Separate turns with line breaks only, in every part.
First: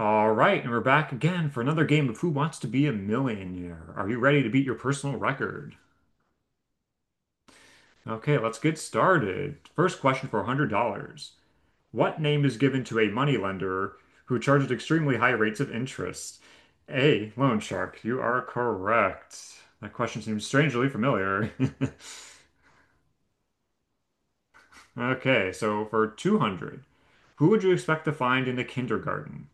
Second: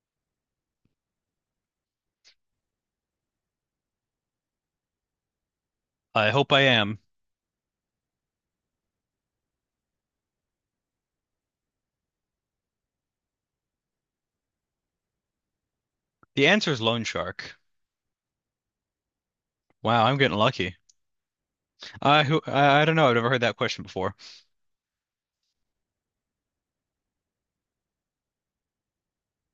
All right, and we're back again for another game of Who Wants to Be a Millionaire? Are you ready to beat your personal record?
I hope I am.
Okay, let's get started. First question for $100. What name is given to a moneylender who charges extremely high rates of interest?
The answer is loan
A.
shark.
Loan shark. You are correct. That
Wow, I'm
question
getting
seems
lucky.
strangely familiar.
I don't know. I've never heard that question before.
Okay, so for 200, who would you expect to find in the kindergarten?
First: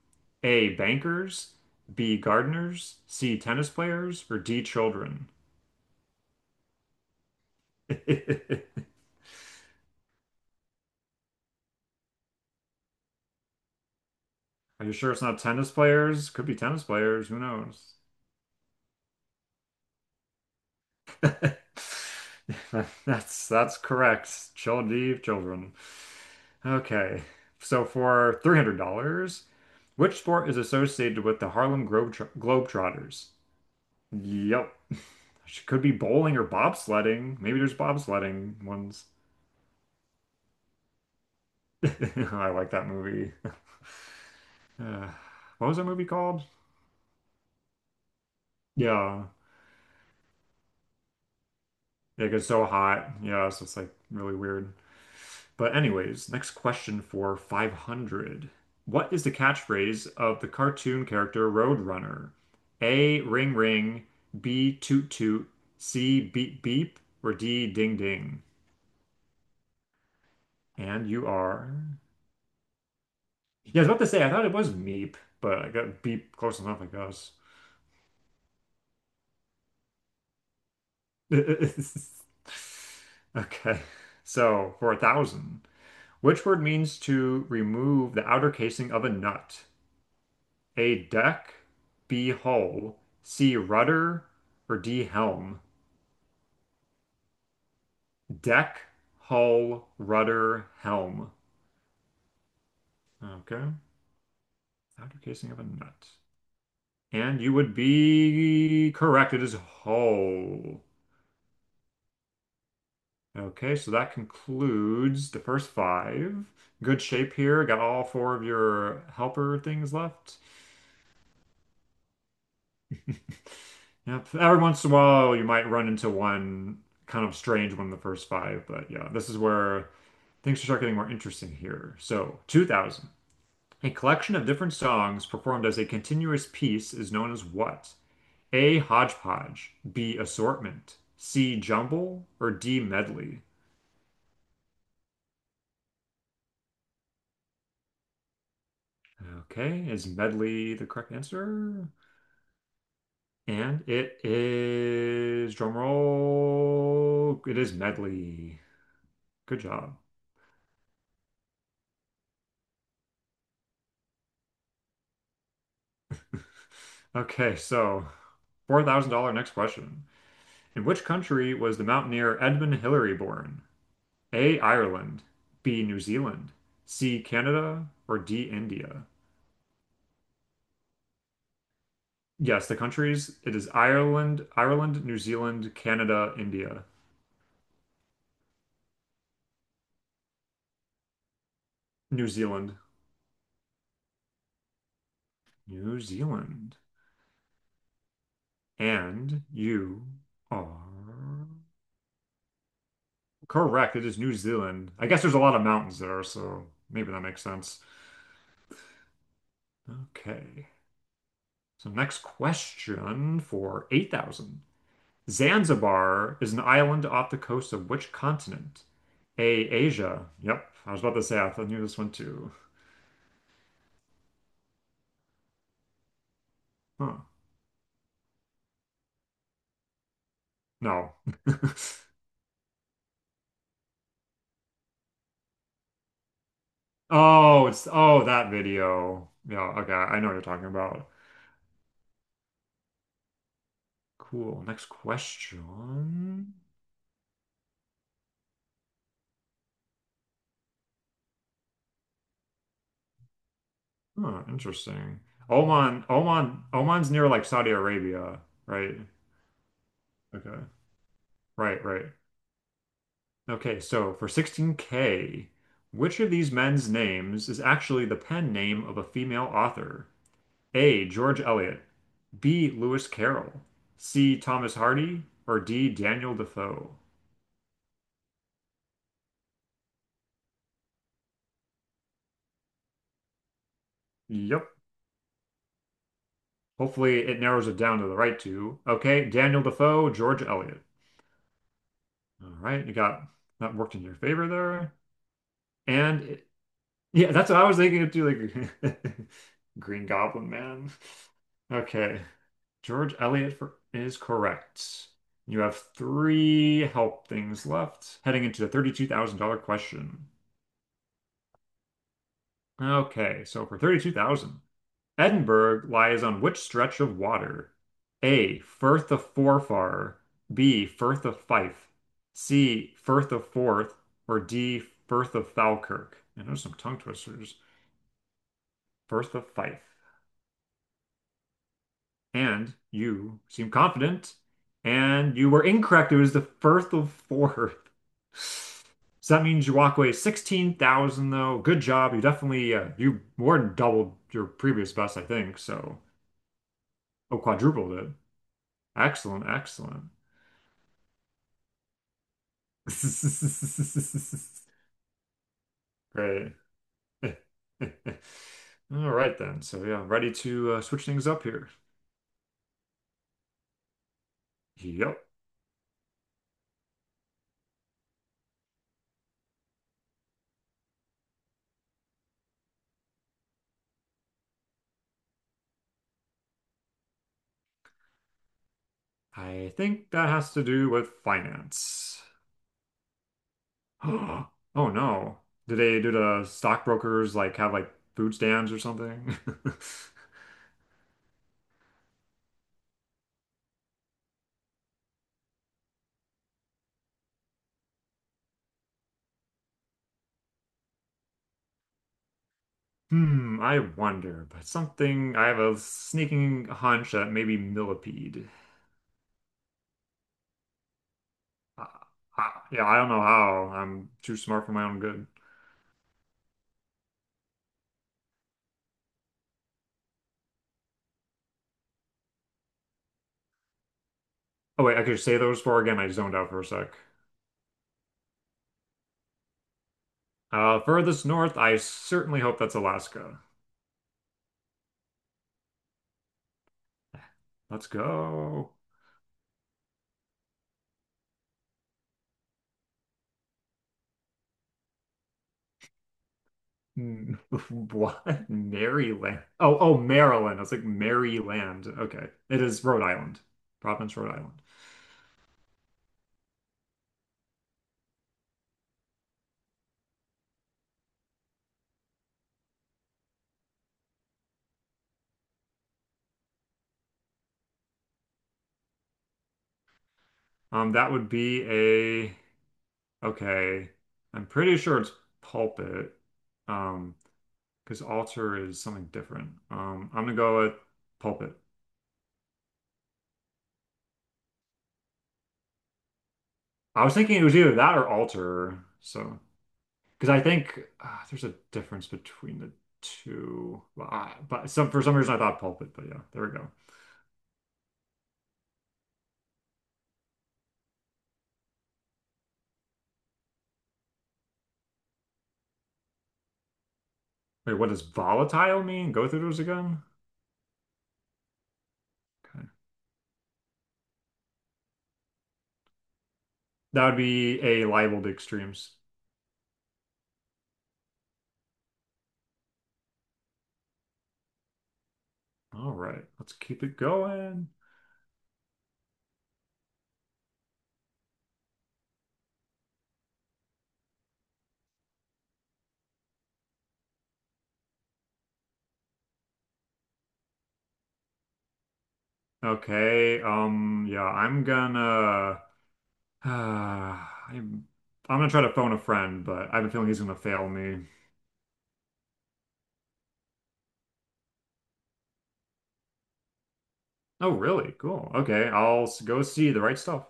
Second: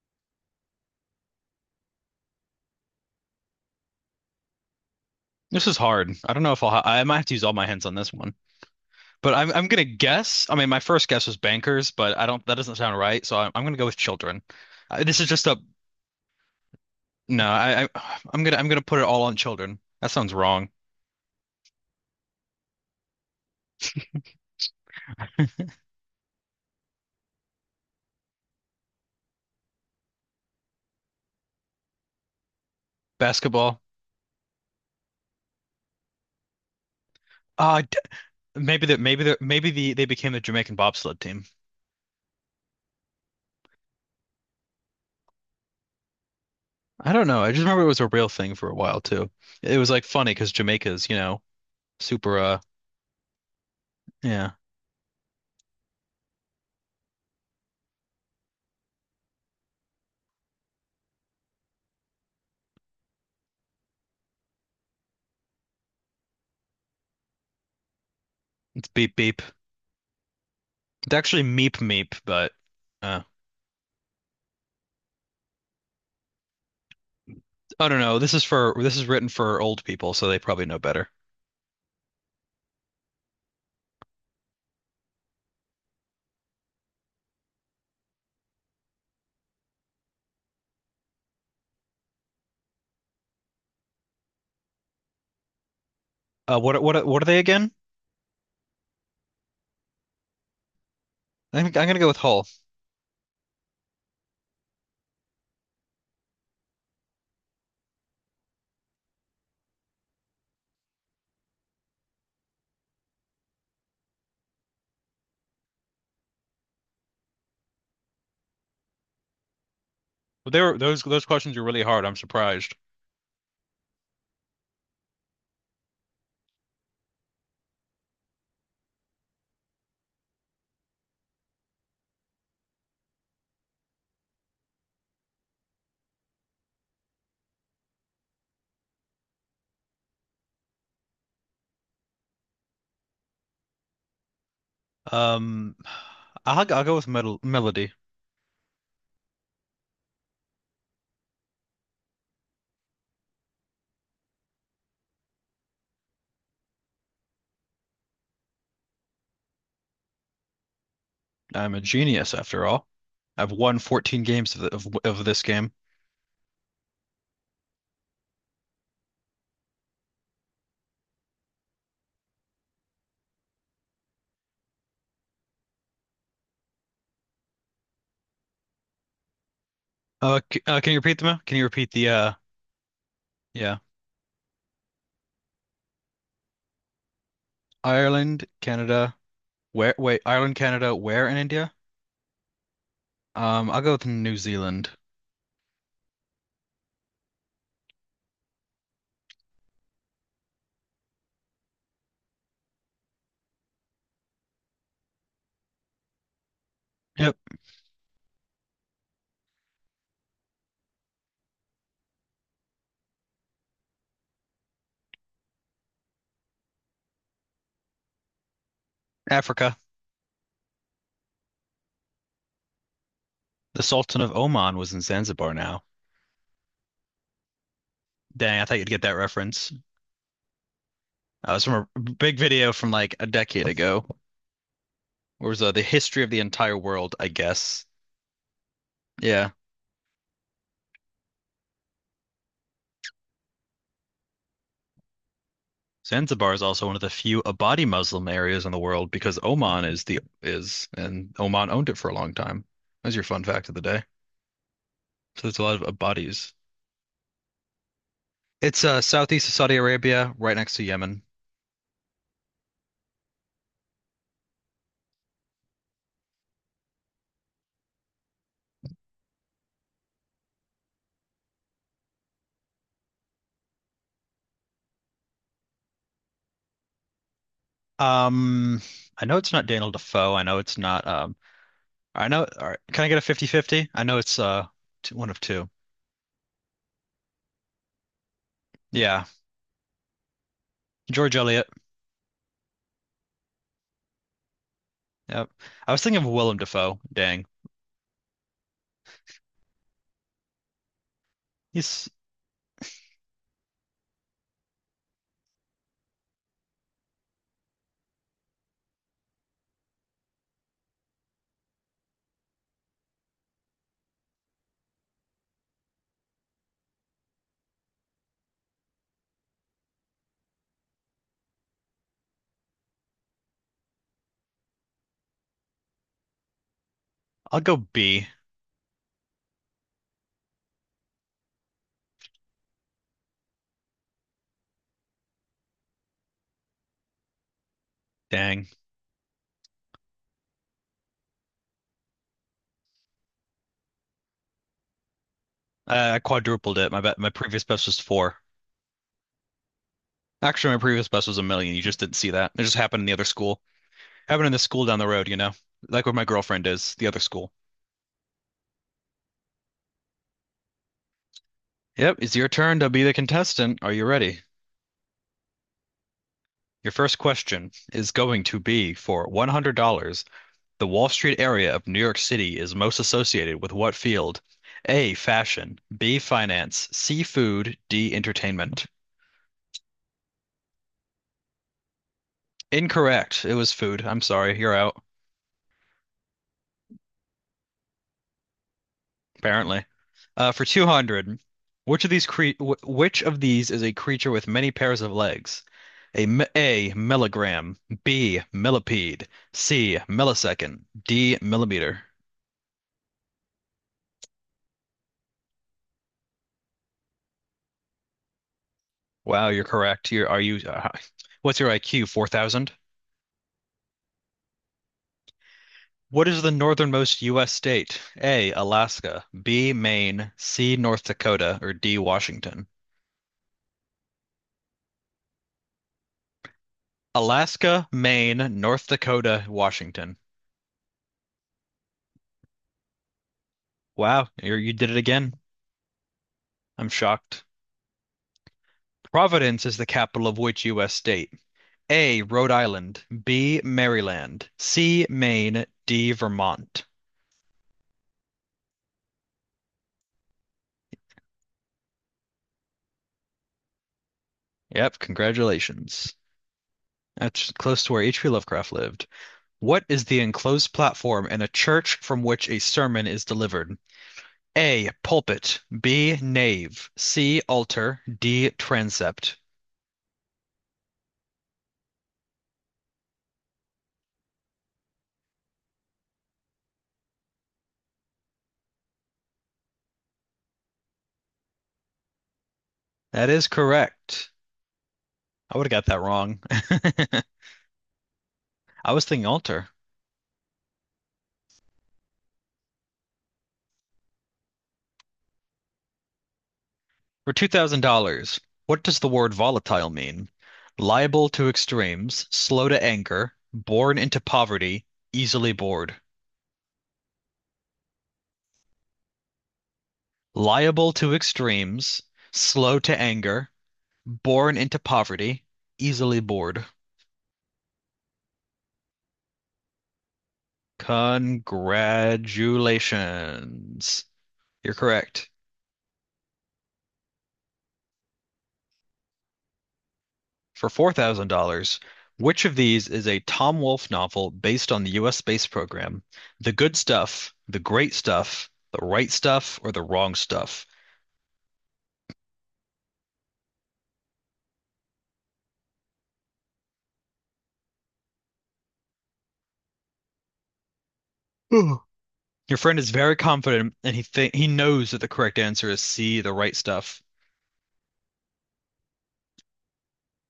A. Bankers, B. Gardeners, C. Tennis players, or D. Children?
This is hard. I don't know if I'll ha I might have to use all my hands on this one.
Are
But I'm gonna guess. I mean, my first guess was bankers, but I don't. That doesn't sound right. So I'm gonna go with children.
you sure
This
it's
is
not
just a
tennis players? Could be tennis players, who
no. I,
knows?
I I'm gonna put it all on children. That sounds wrong.
That's correct. Children, children. Okay, so for $300, which sport is associated with the Harlem Globetrotters?
Basketball.
Yep. She could be bowling or bobsledding. Maybe there's
Uh, d-
bobsledding
Maybe that
ones.
maybe that maybe the they became the Jamaican bobsled team.
I like that movie. Uh, what was that movie called?
I don't know. I just remember it was a real thing for a while
Yeah.
too. It was like funny because Jamaica's, you know,
Yeah, it
super
gets so hot. Yeah, so it's like really
yeah,
weird. But anyways, next question for 500. What is the catchphrase of the cartoon character Roadrunner? A, ring ring, B, toot toot, C, beep beep, or D, ding ding.
it's beep beep.
And
It's
you
actually
are.
meep meep, but uh,
Yeah, I was about to say, I thought it was meep, but I got beep close enough, I guess.
I don't know. This is written for old people, so they probably know better.
Okay. So for a thousand, which word means to remove the outer casing of a nut? A deck, B hull, C rudder, or D helm?
What are they again?
Deck, hull, rudder, helm.
I think I'm gonna go with Hull.
Okay. Outer casing of a nut. And you would be correct. It is hull. Okay, so that concludes the first five. Good shape here. Got all four of your helper things left.
They were those questions are really hard. I'm surprised.
Yep. Every once in a while, you might run into one kind of strange one in the first five, but yeah, this is where things start getting more interesting here. So, 2,000. A collection of different songs performed as a continuous piece is known as what? A. Hodgepodge, B. Assortment, C. Jumble, or D. Medley?
Um, I'll go with Melody.
Okay, is medley the correct answer? And it is drum roll. It is medley. Good job.
I'm a genius after all. I've won 14 games of of this game.
Okay, so $4,000 next question. In which country was the mountaineer Edmund Hillary born? A. Ireland, B. New Zealand, C. Canada, or D. India?
C can you repeat them? Can you repeat the
Yes, the countries. It is
yeah.
Ireland, New Zealand, Canada, India.
Ireland, Canada, where Ireland, Canada, where in India?
New Zealand.
I'll go with New Zealand.
New Zealand. And you are correct. It is New Zealand. I guess there's a lot of mountains there, so maybe that
Yep,
makes sense. Okay. So next question for 8,000. Zanzibar is an island off the coast of which continent? A,
Africa.
Asia. Yep. I was about to say I thought I knew this one too.
The Sultan of Oman was in Zanzibar now.
Huh.
Dang, I thought you'd get that reference.
No.
It's from a big video from like a decade ago. Where was the history of the entire world, I
Oh,
guess.
it's oh that video.
Yeah.
Yeah, okay. I know what you're talking about. Cool. Next question.
Zanzibar is also one of the few Abadi Muslim areas in the world because Oman is the is and Oman owned it for a long time. That's your fun fact of the day.
Oh, interesting.
So there's a lot of
Oman,
Abadis.
Oman, Oman's near like Saudi Arabia,
It's
right?
southeast of Saudi Arabia, right
Okay.
next to Yemen.
Right, right. Okay, so for 16K, which of these men's names is actually the pen name of a female author? A. George Eliot, B. Lewis Carroll, C. Thomas Hardy, or D. Daniel Defoe?
Um, I know it's not Daniel Defoe. I know it's not. I know. All right, can I get a fifty-fifty? I know it's
Yep.
two, one of two.
Hopefully it narrows it down to the right two.
Yeah,
Okay, Daniel Defoe, George Eliot.
George Eliot.
All right, you got that worked in your favor there.
Yep. I was thinking of
And
Willem Dafoe.
Yeah,
Dang.
that's what I was thinking of too, like Green Goblin Man.
He's.
Okay. George Eliot is correct. You have three help things left, heading into the $32,000 question. Okay, so for 32,000, Edinburgh lies on which stretch of water? A. Firth of Forfar, B. Firth of Fife, C. Firth of Forth, or D. Firth of Falkirk. I know some tongue twisters.
I'll go B.
Firth of Fife. And you seem confident, and you were incorrect. It was the Firth of Forth.
Dang.
So that means you walk away 16,000 though. Good job. You more than doubled your previous best, I think. So,
I quadrupled it. My bet. My
oh,
previous best
quadrupled
was
it.
four.
Excellent, excellent.
Actually, my previous best was a million. You just didn't see that. It just happened in the other school. Happened in the school down the road. You know, like where my
Great.
girlfriend is. The other school.
All right then. So yeah, ready to switch things up here.
Yep. It's your turn to be the contestant. Are you ready?
Yep.
Your first question is going to be for $100. The Wall Street area of New York City is most associated with what field? A, fashion, B, finance, C, food, D, entertainment.
I think that has to do with finance.
Incorrect. It was food. I'm sorry. You're
Oh
out,
no. Do they do the stockbrokers like have like food stands or something?
apparently. For 200, which of these is a creature with many pairs of legs? A, milligram, B, millipede, C, millisecond, D, millimeter.
Hmm, I wonder, but something I have a sneaking hunch that maybe millipede.
Wow, you're correct. What's your
Uh,
IQ? 4,000?
yeah, I don't know how. I'm too smart for my own good.
What is the northernmost U.S. state? A, Alaska, B, Maine, C, North Dakota, or D, Washington?
Oh wait, I could say those four again. I zoned out for a sec.
Alaska, Maine, North Dakota, Washington.
Furthest north, I certainly hope that's Alaska.
Wow, you did it again. I'm shocked.
Let's go.
Providence is the capital of which U.S. state? A, Rhode Island, B, Maryland, C, Maine, D, Vermont.
Mm, What? Maryland. Oh, oh, Maryland. I was like Maryland. Okay. It is Rhode Island. Province, Rhode Island.
Yep, congratulations. That's close to where H.P. Lovecraft lived. What is the enclosed platform in a church from which a sermon is delivered? A, pulpit. B, nave. C, altar. D, transept.
That would be a, okay. I'm pretty sure it's pulpit. Um, because altar is something different. I'm gonna go with pulpit.
That is correct. I would have got that wrong.
I was thinking it was either that or altar.
I was thinking
So,
altar.
because I think there's a difference between the two. Well, but some for some reason I thought pulpit, but yeah, there we go.
For $2,000, what does the word volatile mean? Liable to extremes, slow to anger, born into poverty, easily bored.
Wait, what does volatile mean? Go through those again?
Liable to extremes,
Okay.
slow to anger, born into poverty, easily bored.
That would be a liable to extremes.
Congratulations. You're correct.
All right, let's keep it going.
For $4,000, which of these is a Tom Wolfe novel based on the US space program? The Good Stuff, The Great Stuff, The Right Stuff, or The Wrong Stuff?
Okay, yeah, I'm gonna I'm I'm gonna try to phone a friend, but I have a feeling he's gonna fail me.
Ugh. Your friend is very confident and he knows that the correct answer is C, the right stuff.
Oh, really? Cool. Okay, I'll go see the right stuff.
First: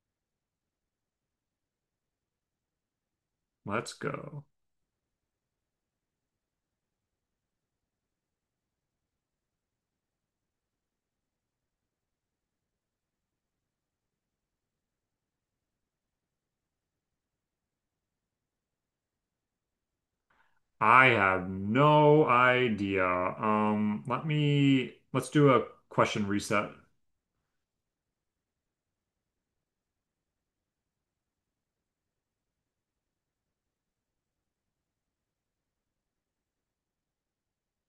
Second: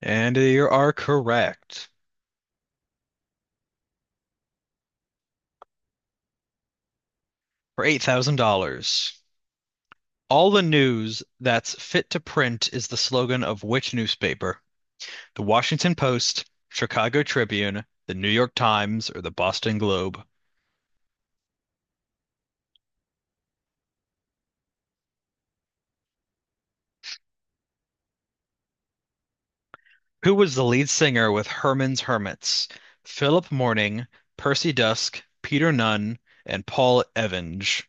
And you are correct
Let's go.
for $8,000. All the news that's fit to print is the slogan of which newspaper? The Washington Post, Chicago Tribune, the New York Times, or the Boston Globe.
I have no idea. Let's do a question reset.
Who was the lead singer with Herman's Hermits? Philip Morning, Percy Dusk, Peter Nunn, and Paul Evans.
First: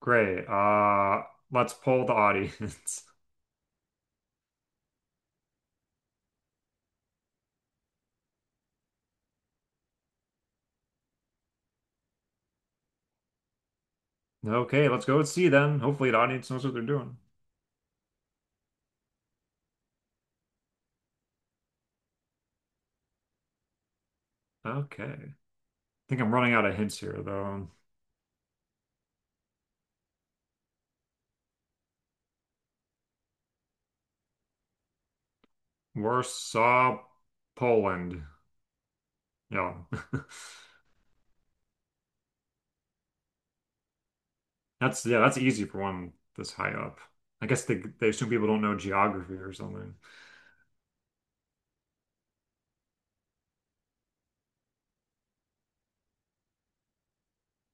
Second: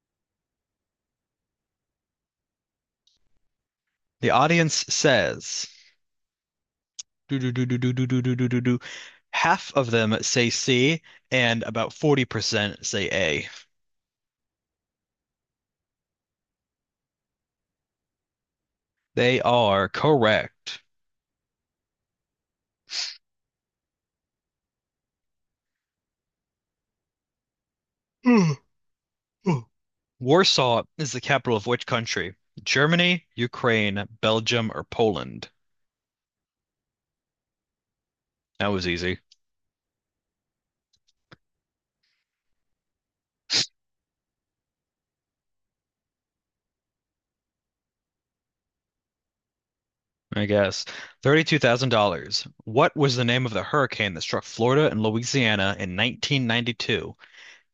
Great. Let's poll the audience.
The audience says do do do do do do do do do do. Half of them say C, and about 40% say A.
Okay, let's go and see then. Hopefully the audience knows what they're doing.
They are correct.
Okay. I think I'm running out of hints here though.
Warsaw is the capital of which country? Germany, Ukraine, Belgium, or Poland?
Warsaw, Poland.
That was easy,
Yeah. That's yeah, that's easy for one this high up. I guess they assume people don't know geography or something.
I guess. $32,000. What was the name of the hurricane that struck Florida and Louisiana in 1992?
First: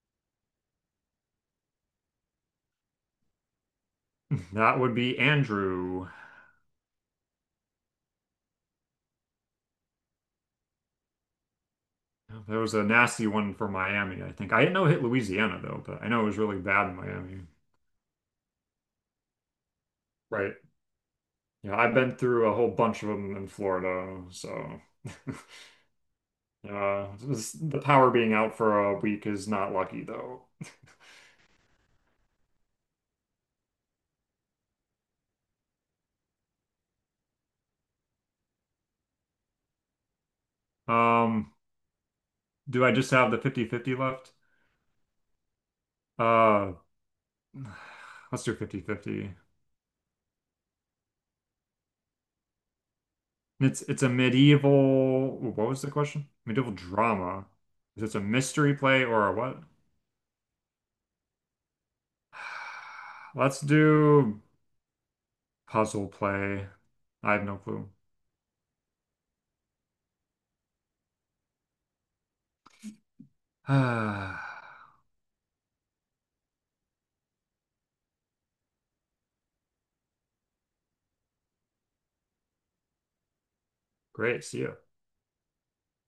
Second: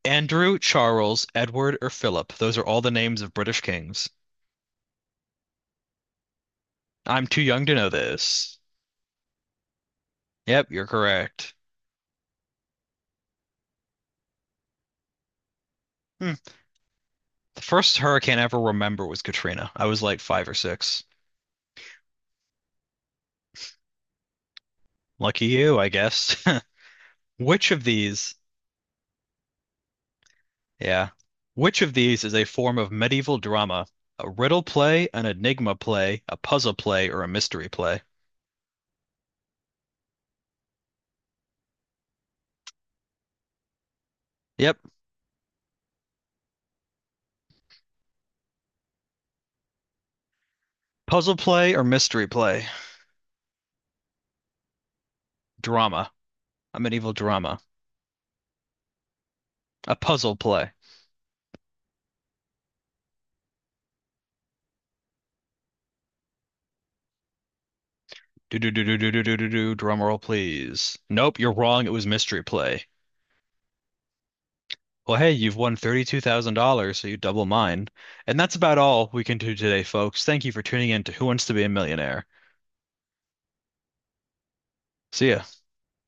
Andrew, Charles, Edward, or Philip? Those are all the names of British kings.
That would be Andrew.
I'm too young to know this. Yep, you're correct.
That was a nasty one for Miami, I think. I didn't know it hit Louisiana though, but I know it
Hmm.
was really bad in Miami.
The first hurricane I ever remember was Katrina. I was like five or
Right.
six.
Yeah, I've been through a whole bunch of them in Florida, so
Lucky you, I guess.
Uh, this-
Which
the
of
power being
these,
out for a week is not lucky though.
yeah, which of these is a form of medieval drama? A riddle play, an enigma play, a puzzle play, or a mystery play?
Um, do I just have the fifty-fifty left?
Yep.
Uh, let's do fifty-fifty.
Puzzle play or mystery play?
It's a medieval, ooh, what was the
Drama.
question? Medieval
A medieval
drama.
drama.
Is it a mystery play or a what?
A puzzle play.
Let's do puzzle play. I have no clue.
Do do do do do do do do do. Drum roll, please. Nope, you're wrong. It was mystery play. Well, hey, you've won $32,000, so you double mine. And that's about all we can do today, folks. Thank you for tuning in to Who Wants to Be a Millionaire.
Great, see ya.
See ya.